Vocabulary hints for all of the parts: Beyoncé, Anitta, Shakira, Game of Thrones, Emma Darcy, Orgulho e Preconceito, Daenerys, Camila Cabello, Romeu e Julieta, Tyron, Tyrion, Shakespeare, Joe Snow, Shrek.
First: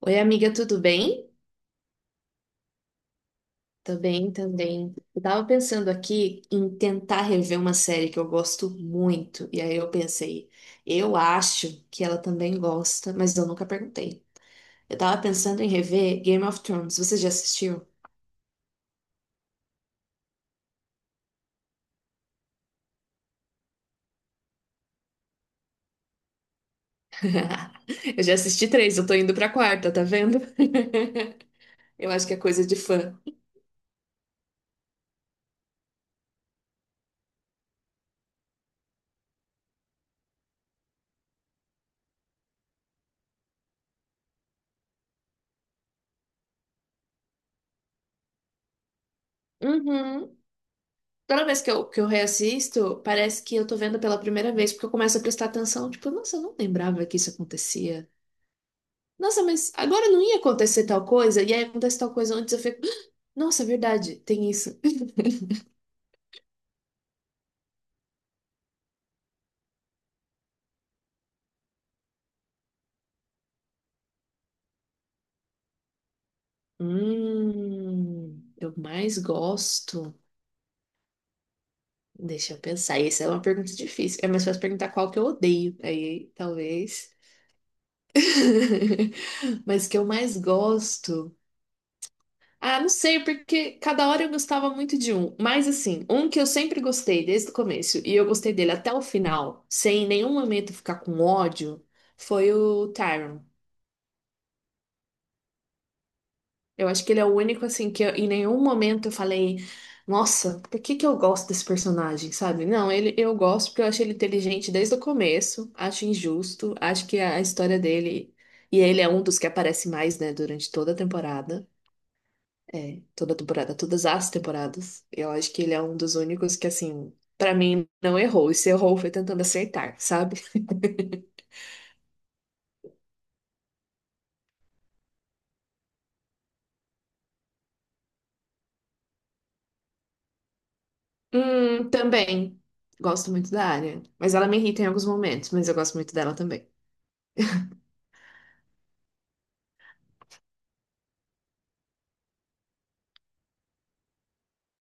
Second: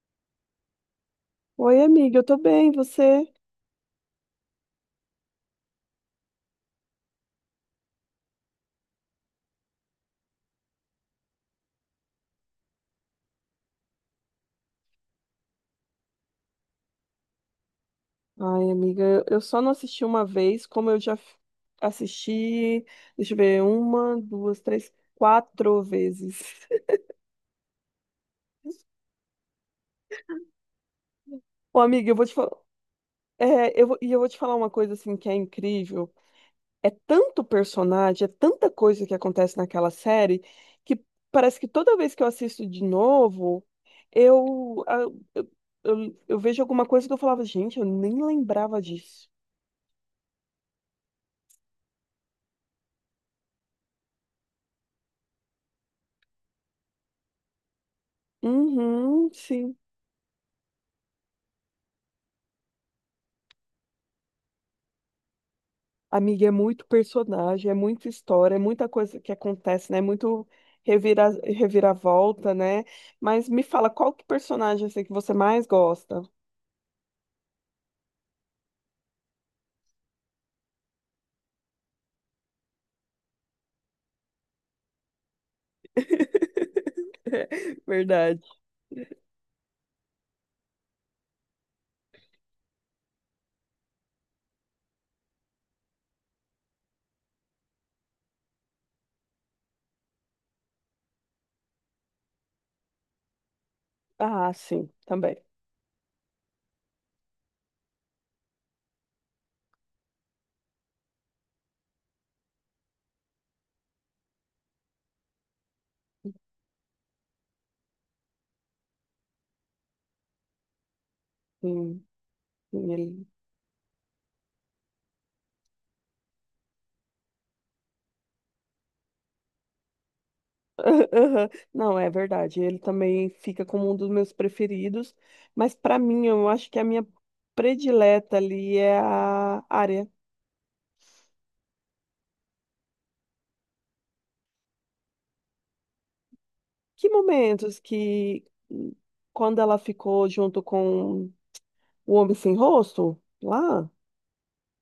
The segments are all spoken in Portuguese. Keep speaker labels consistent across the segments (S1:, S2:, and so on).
S1: Oi, amiga, tudo bem?
S2: Oi, amiga, eu tô bem, você?
S1: Tô bem também. Eu tava pensando aqui em tentar rever uma série que eu gosto muito. E aí eu pensei, eu acho que ela também gosta, mas eu nunca perguntei. Eu tava pensando em rever Game of Thrones. Você já assistiu?
S2: Ai, amiga, eu só não assisti uma vez, como eu assisti, deixa eu ver, uma, duas, três, quatro vezes.
S1: Eu já assisti três, eu tô indo pra quarta, tá vendo?
S2: Ô, amiga,
S1: Eu
S2: eu vou
S1: acho
S2: te
S1: que é
S2: falar,
S1: coisa de fã.
S2: é, eu vou, e eu vou te falar uma coisa assim que é incrível. É tanto personagem, é tanta coisa que acontece naquela série que parece que toda vez que eu assisto de novo, eu, a- eu, eu vejo alguma coisa que eu falava: gente, eu nem lembrava disso.
S1: Uhum. Toda vez que eu reassisto, parece que eu tô vendo pela primeira vez, porque eu começo a prestar atenção. Tipo, nossa, eu não lembrava que isso acontecia.
S2: Uhum,
S1: Nossa, mas
S2: sim.
S1: agora não ia acontecer tal coisa, e aí acontece tal coisa antes, eu fico, "Ah, nossa, é verdade, tem isso."
S2: Amiga, é muito personagem, é muita história, é muita coisa que acontece, né? É muito revira, reviravolta, né? Mas me fala, qual que personagem assim, que você mais gosta?
S1: Eu mais gosto. Deixa eu pensar. Essa é uma pergunta difícil. É mais fácil perguntar qual que eu odeio. Aí, talvez.
S2: Verdade.
S1: Mas que eu mais gosto. Ah, não sei, porque cada hora eu gostava muito de um. Mas assim, um que eu sempre gostei desde o começo, e eu gostei dele até o final, sem em nenhum momento ficar com ódio, foi o Tyron.
S2: Ah, sim, também.
S1: Eu acho que ele é o único, assim, em nenhum momento eu falei, nossa, por que que eu gosto desse personagem, sabe? Não, ele, eu gosto porque eu acho ele inteligente desde o começo, acho injusto, acho que a história dele. E ele é um dos que aparece mais, né, durante toda a temporada.
S2: Sim, sim,
S1: É,
S2: ele...
S1: toda a temporada, todas as temporadas. Eu acho que ele é um dos únicos que, assim, pra mim, não errou. E se errou, foi tentando acertar, sabe?
S2: Aham. Não, é verdade. Ele também fica como um dos meus preferidos. Mas para mim, eu acho que a minha predileta ali é a área.
S1: Também. Gosto muito da área. Mas ela me irrita em alguns momentos, mas eu gosto muito dela também.
S2: Que momentos que, quando ela ficou junto com o Homem Sem Rosto? Lá?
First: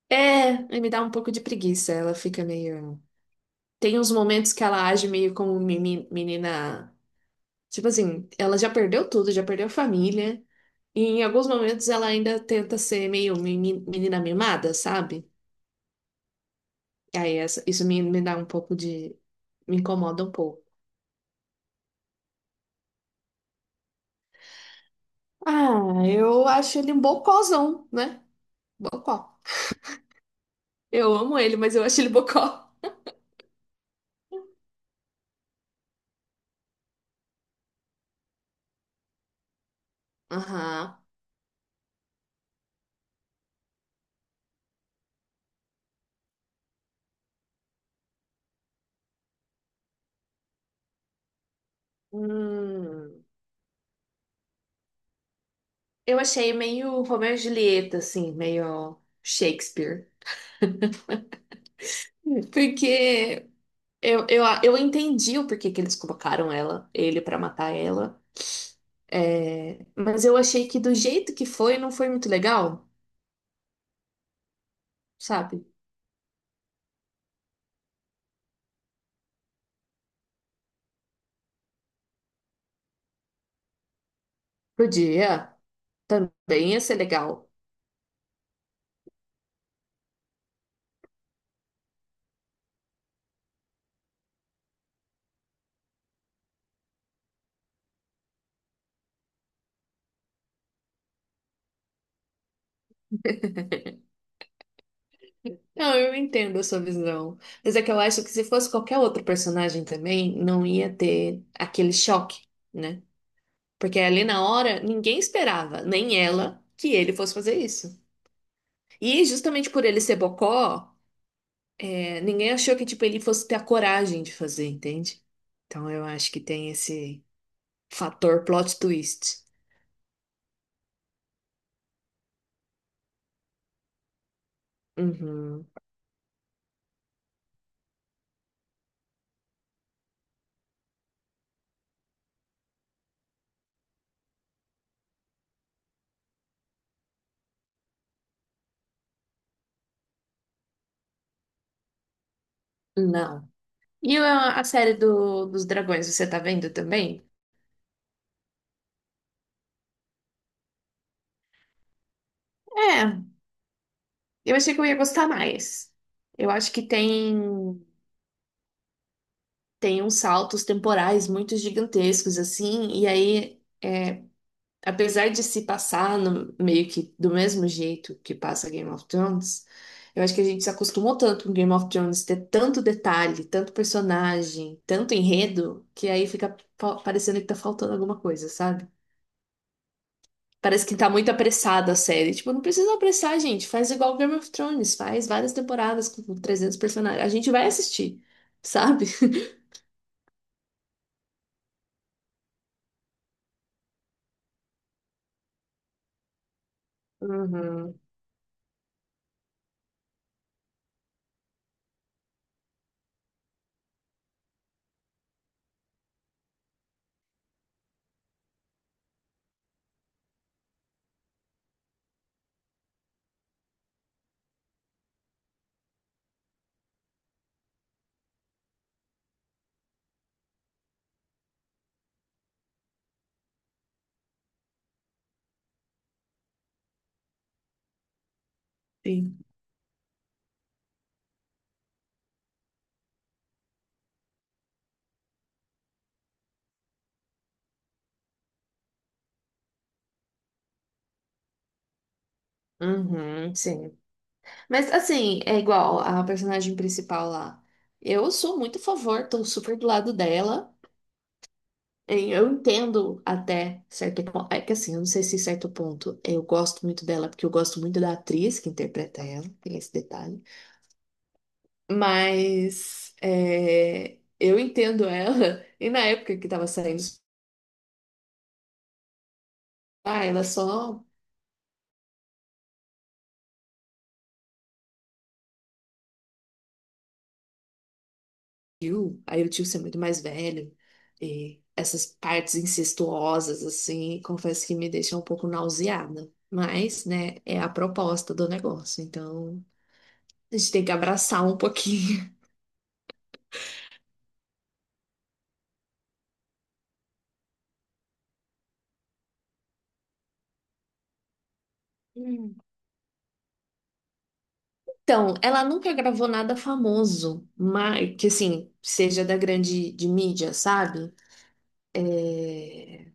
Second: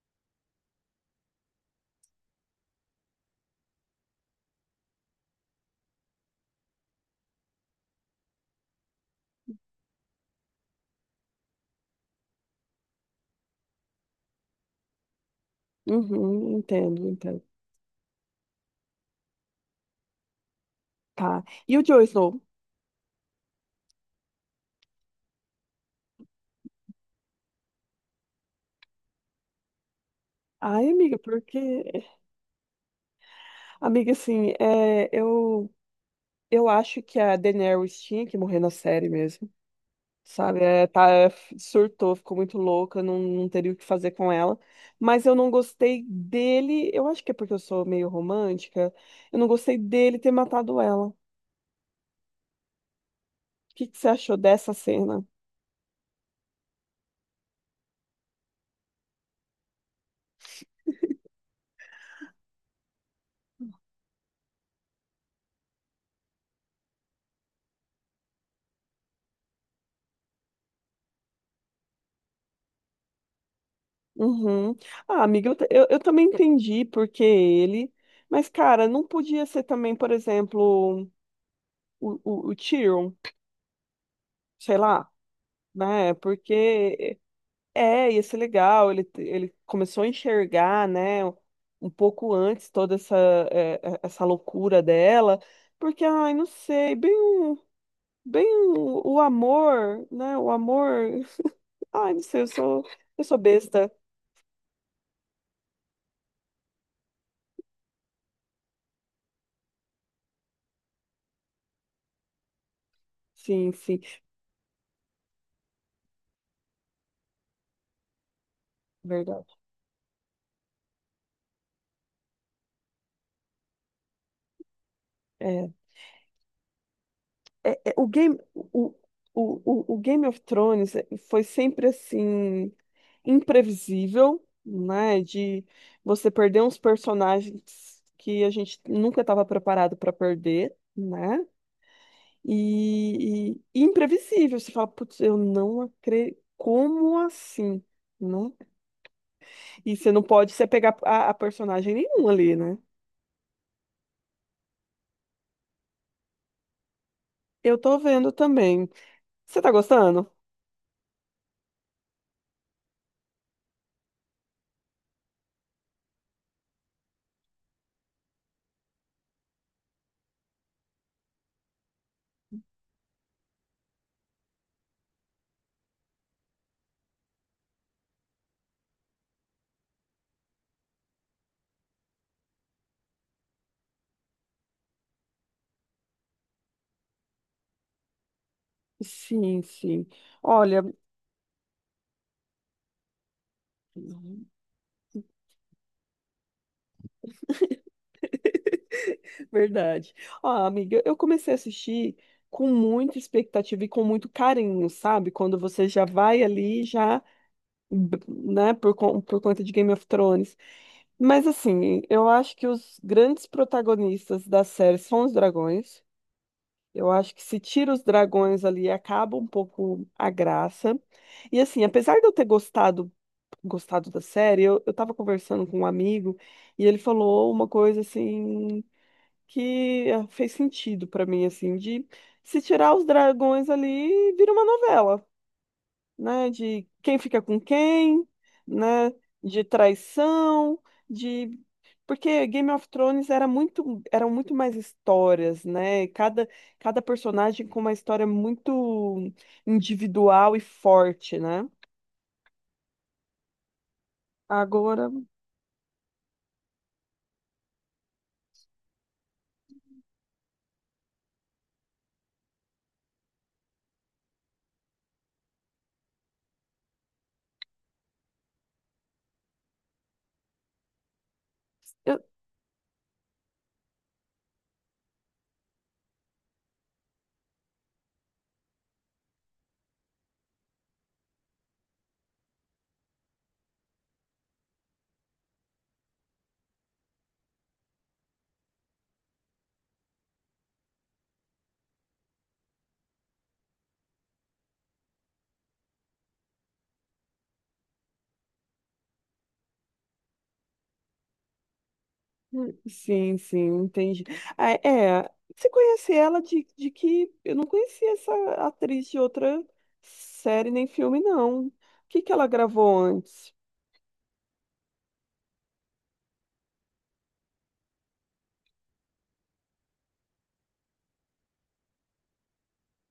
S1: É, e me dá um pouco de preguiça. Ela fica meio. Tem uns momentos que ela age meio como menina. Tipo assim, ela já perdeu tudo, já perdeu família. E em alguns momentos ela ainda tenta ser meio menina mimada, sabe?
S2: Uhum, entendo,
S1: E aí
S2: entendo.
S1: isso me dá um pouco de. Me incomoda um pouco.
S2: Tá. E o Joe Snow?
S1: Ah, eu acho ele um bocózão, né? Bocó.
S2: Ai,
S1: Eu
S2: amiga,
S1: amo ele, mas eu acho
S2: porque...
S1: ele bocó.
S2: Amiga, assim, é, eu acho que a Daenerys tinha que morrer na série mesmo, sabe? É,
S1: Aham.
S2: tá, surtou, ficou muito louca, não, não teria o que fazer com ela. Mas eu não gostei dele, eu acho que é porque eu sou meio romântica, eu não gostei dele ter matado ela. O
S1: Hum,
S2: que que você achou dessa cena?
S1: eu achei meio Romeu e Julieta, assim, meio Shakespeare. Porque eu entendi o porquê que eles colocaram ela, ele pra matar ela. É, mas eu achei que do jeito que foi, não foi muito legal,
S2: Uhum. Ah, amiga,
S1: sabe?
S2: eu também entendi porque ele. Mas, cara, não podia ser também, por exemplo, o Tyrion, sei lá,
S1: Podia,
S2: né?
S1: também ia ser
S2: Porque
S1: legal.
S2: é, ia ser legal. Ele começou a enxergar, né, um pouco antes toda essa, é, é, essa loucura dela. Porque, ai, não sei, bem, o- bem o amor, né? O amor. Ai, não sei, eu sou besta.
S1: Não, eu entendo a sua visão. Mas é que eu acho que se fosse qualquer outro personagem também, não ia ter aquele choque, né?
S2: Sim,
S1: Porque
S2: sim,
S1: ali na hora, ninguém esperava, nem ela, que ele fosse fazer isso. E
S2: verdade.
S1: justamente por ele ser bocó. Ninguém achou que, tipo, ele fosse ter a coragem de fazer, entende?
S2: É.
S1: Então eu acho que tem esse
S2: O Game,
S1: fator plot twist.
S2: o, o Game of Thrones foi sempre assim, imprevisível, né? De
S1: Uhum.
S2: você perder uns personagens que a gente nunca estava preparado para perder, né? E, e imprevisível. Você fala: putz, eu não acredito. Como assim? Né? E você não pode se apegar a personagem nenhum ali, né?
S1: Não. E a série dos dragões, você tá vendo também?
S2: Eu tô vendo também. Você tá gostando?
S1: É, eu achei que eu ia gostar mais. Eu acho que tem uns saltos temporais muito gigantescos, assim, e aí. É, apesar de se passar meio que do mesmo jeito que passa Game of Thrones, eu acho que a gente se acostumou tanto com Game of Thrones ter tanto detalhe, tanto personagem, tanto enredo, que aí fica parecendo que tá faltando alguma coisa, sabe?
S2: Sim, sim. Olha,
S1: Parece que tá muito apressada a série. Tipo, não precisa apressar, gente. Faz igual Game of Thrones, faz várias temporadas com 300 personagens. A gente vai assistir, sabe?
S2: verdade. Ah, amiga, eu comecei a assistir com muita expectativa e com muito carinho, sabe? Quando você já vai ali, já,
S1: Uhum,
S2: né, por conta de Game of Thrones. Mas assim, eu acho que os grandes protagonistas da série são os dragões. Eu acho que se tira os dragões ali, acaba um pouco a graça. E assim, apesar de eu ter gostado, gostado da série, eu tava conversando com um amigo e ele falou uma coisa assim que fez sentido pra mim, assim, de se tirar os dragões ali, vira uma novela, né? De quem fica com quem, né?
S1: sim.
S2: De traição, de porque Game of Thrones era muito, eram muito mais histórias, né? Cada, cada personagem com uma história muito individual e forte, né?
S1: Uhum, sim. Mas
S2: Agora,
S1: assim, é igual a personagem principal lá. Eu sou muito a favor, tô super do lado dela. E eu entendo até certo ponto. É que assim, eu não sei se certo ponto eu gosto muito dela, porque eu gosto muito da atriz que interpreta ela, tem esse detalhe.
S2: eu-
S1: Mas é, eu entendo ela, e na época que tava saindo, ah, ela só tio, aí o tio ser muito mais velho, e essas partes incestuosas, assim, confesso que me deixam um pouco nauseada. Mas, né, é a proposta do negócio, então a gente tem que abraçar um pouquinho.
S2: sim, sim, entendi. Ah, é, você conhece ela de que eu não conhecia essa atriz de outra série nem filme, não. O que que ela
S1: Hum.
S2: gravou antes?
S1: Então, ela nunca gravou nada famoso, mas que assim, seja da grande de mídia, sabe? É,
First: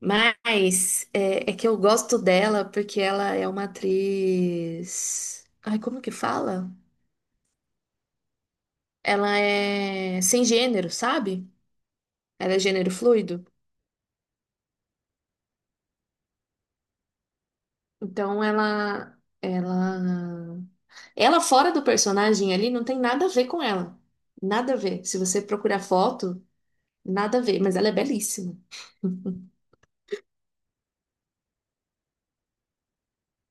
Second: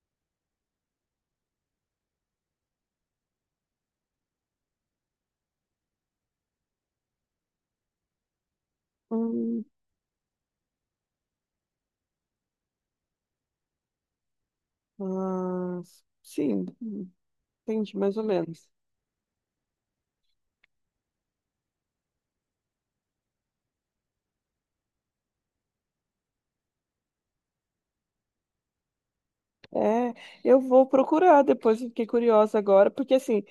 S1: mas é, é que eu gosto dela porque ela é uma atriz. Ai, como que fala? Ela
S2: Hum,
S1: é sem gênero, sabe? Ela é gênero fluido.
S2: ah, sim, entendi, mais ou
S1: Então
S2: menos.
S1: ela fora do personagem ali não tem nada a ver com ela. Nada a ver. Se você procurar foto, nada a ver. Mas ela é belíssima.
S2: É, eu vou procurar depois, eu fiquei curiosa agora, porque assim,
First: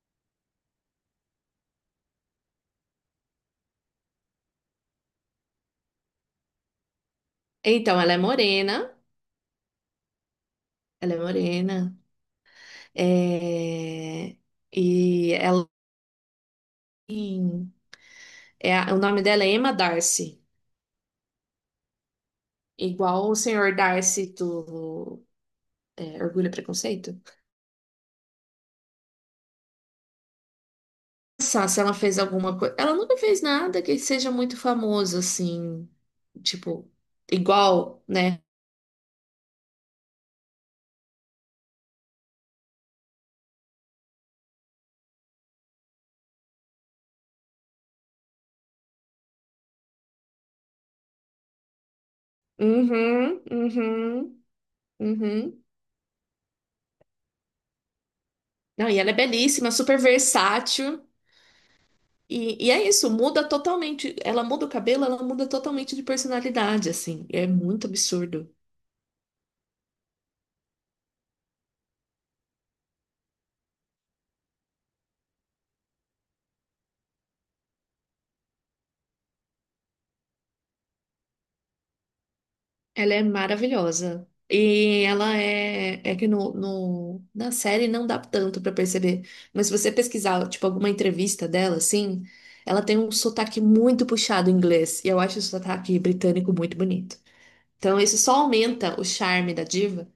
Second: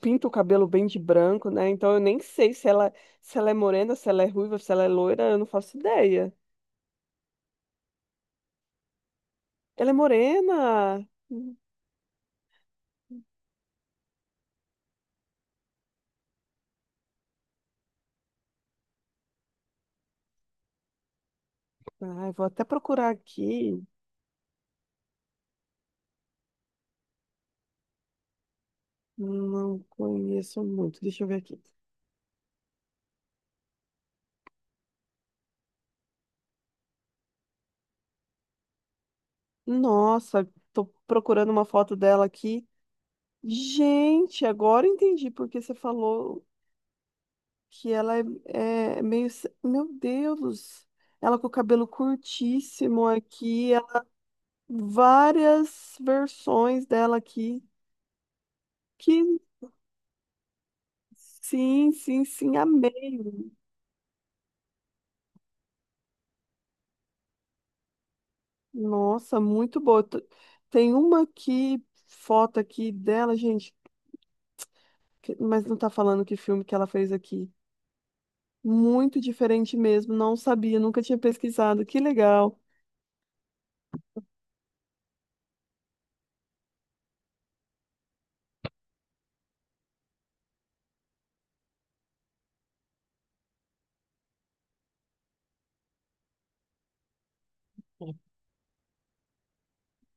S2: pinta o cabelo bem de branco, né? Então eu nem sei se ela, se ela é morena, se ela é ruiva, se ela é loira, eu não faço ideia.
S1: Então ela é morena,
S2: Ela é morena?
S1: ela é morena. É... E ela tem- é o nome dela é Emma Darcy,
S2: Ai, vou até procurar
S1: igual o senhor
S2: aqui.
S1: Darcy do é, Orgulho e Preconceito.
S2: Não conheço muito, deixa eu ver aqui.
S1: Pensar se ela fez alguma coisa. Ela nunca fez nada que seja muito famoso, assim, tipo, igual, né?
S2: Nossa, tô procurando uma foto dela aqui. Gente, agora eu entendi porque você falou que ela é, é meio. Meu Deus! Ela com o cabelo curtíssimo
S1: Uhum,
S2: aqui, ela-
S1: uhum, uhum.
S2: várias versões dela aqui.
S1: Não, e ela
S2: Que
S1: é belíssima, super versátil.
S2: sim, sim, sim,
S1: E é isso, muda
S2: amei.
S1: totalmente. Ela muda o cabelo, ela muda totalmente de personalidade, assim. É muito absurdo.
S2: Nossa, muito boa. Tem uma aqui, foto aqui dela, gente, que- mas não tá falando que filme que ela fez aqui. Muito diferente mesmo, não sabia, nunca tinha pesquisado. Que legal.
S1: Ela é maravilhosa. E ela é. É que na série não dá tanto pra perceber. Mas se você pesquisar, tipo, alguma entrevista dela, assim, ela tem um sotaque muito puxado em inglês. E eu acho o sotaque britânico muito bonito. Então isso só aumenta o charme da diva.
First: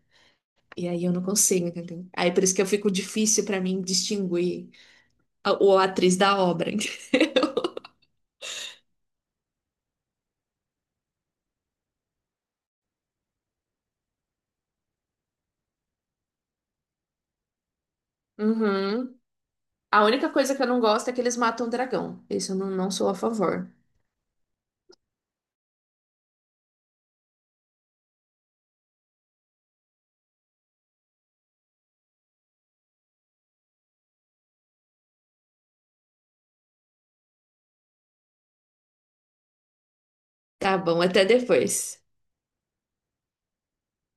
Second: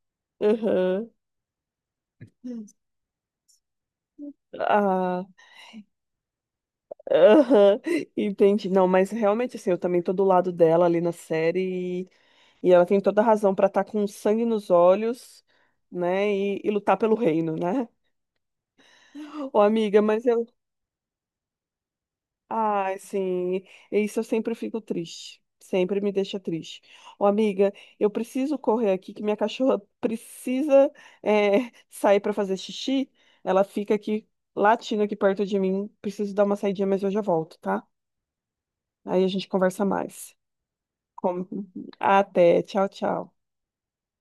S1: E aí
S2: Aham.
S1: eu não consigo, entendeu? Aí por isso que eu fico difícil pra mim distinguir
S2: Ah.
S1: a atriz da obra.
S2: Aham, entendi. Não, mas realmente, assim, eu também tô do lado dela ali na série e ela tem toda a razão pra estar com sangue nos olhos, né, e lutar pelo reino, né?
S1: Uhum.
S2: Ô, amiga,
S1: A
S2: mas
S1: única
S2: eu...
S1: coisa que eu não gosto é que eles matam o dragão. Isso eu não, não
S2: Ai,
S1: sou a
S2: sim,
S1: favor.
S2: isso eu sempre fico triste. Sempre me deixa triste. Ô, amiga, eu preciso correr aqui que minha cachorra precisa é, sair pra fazer xixi. Ela fica aqui latindo aqui perto de mim. Preciso dar uma saidinha, mas eu já volto, tá? Aí a gente conversa mais.
S1: Tá bom, até
S2: Como-
S1: depois.
S2: até. Tchau, tchau.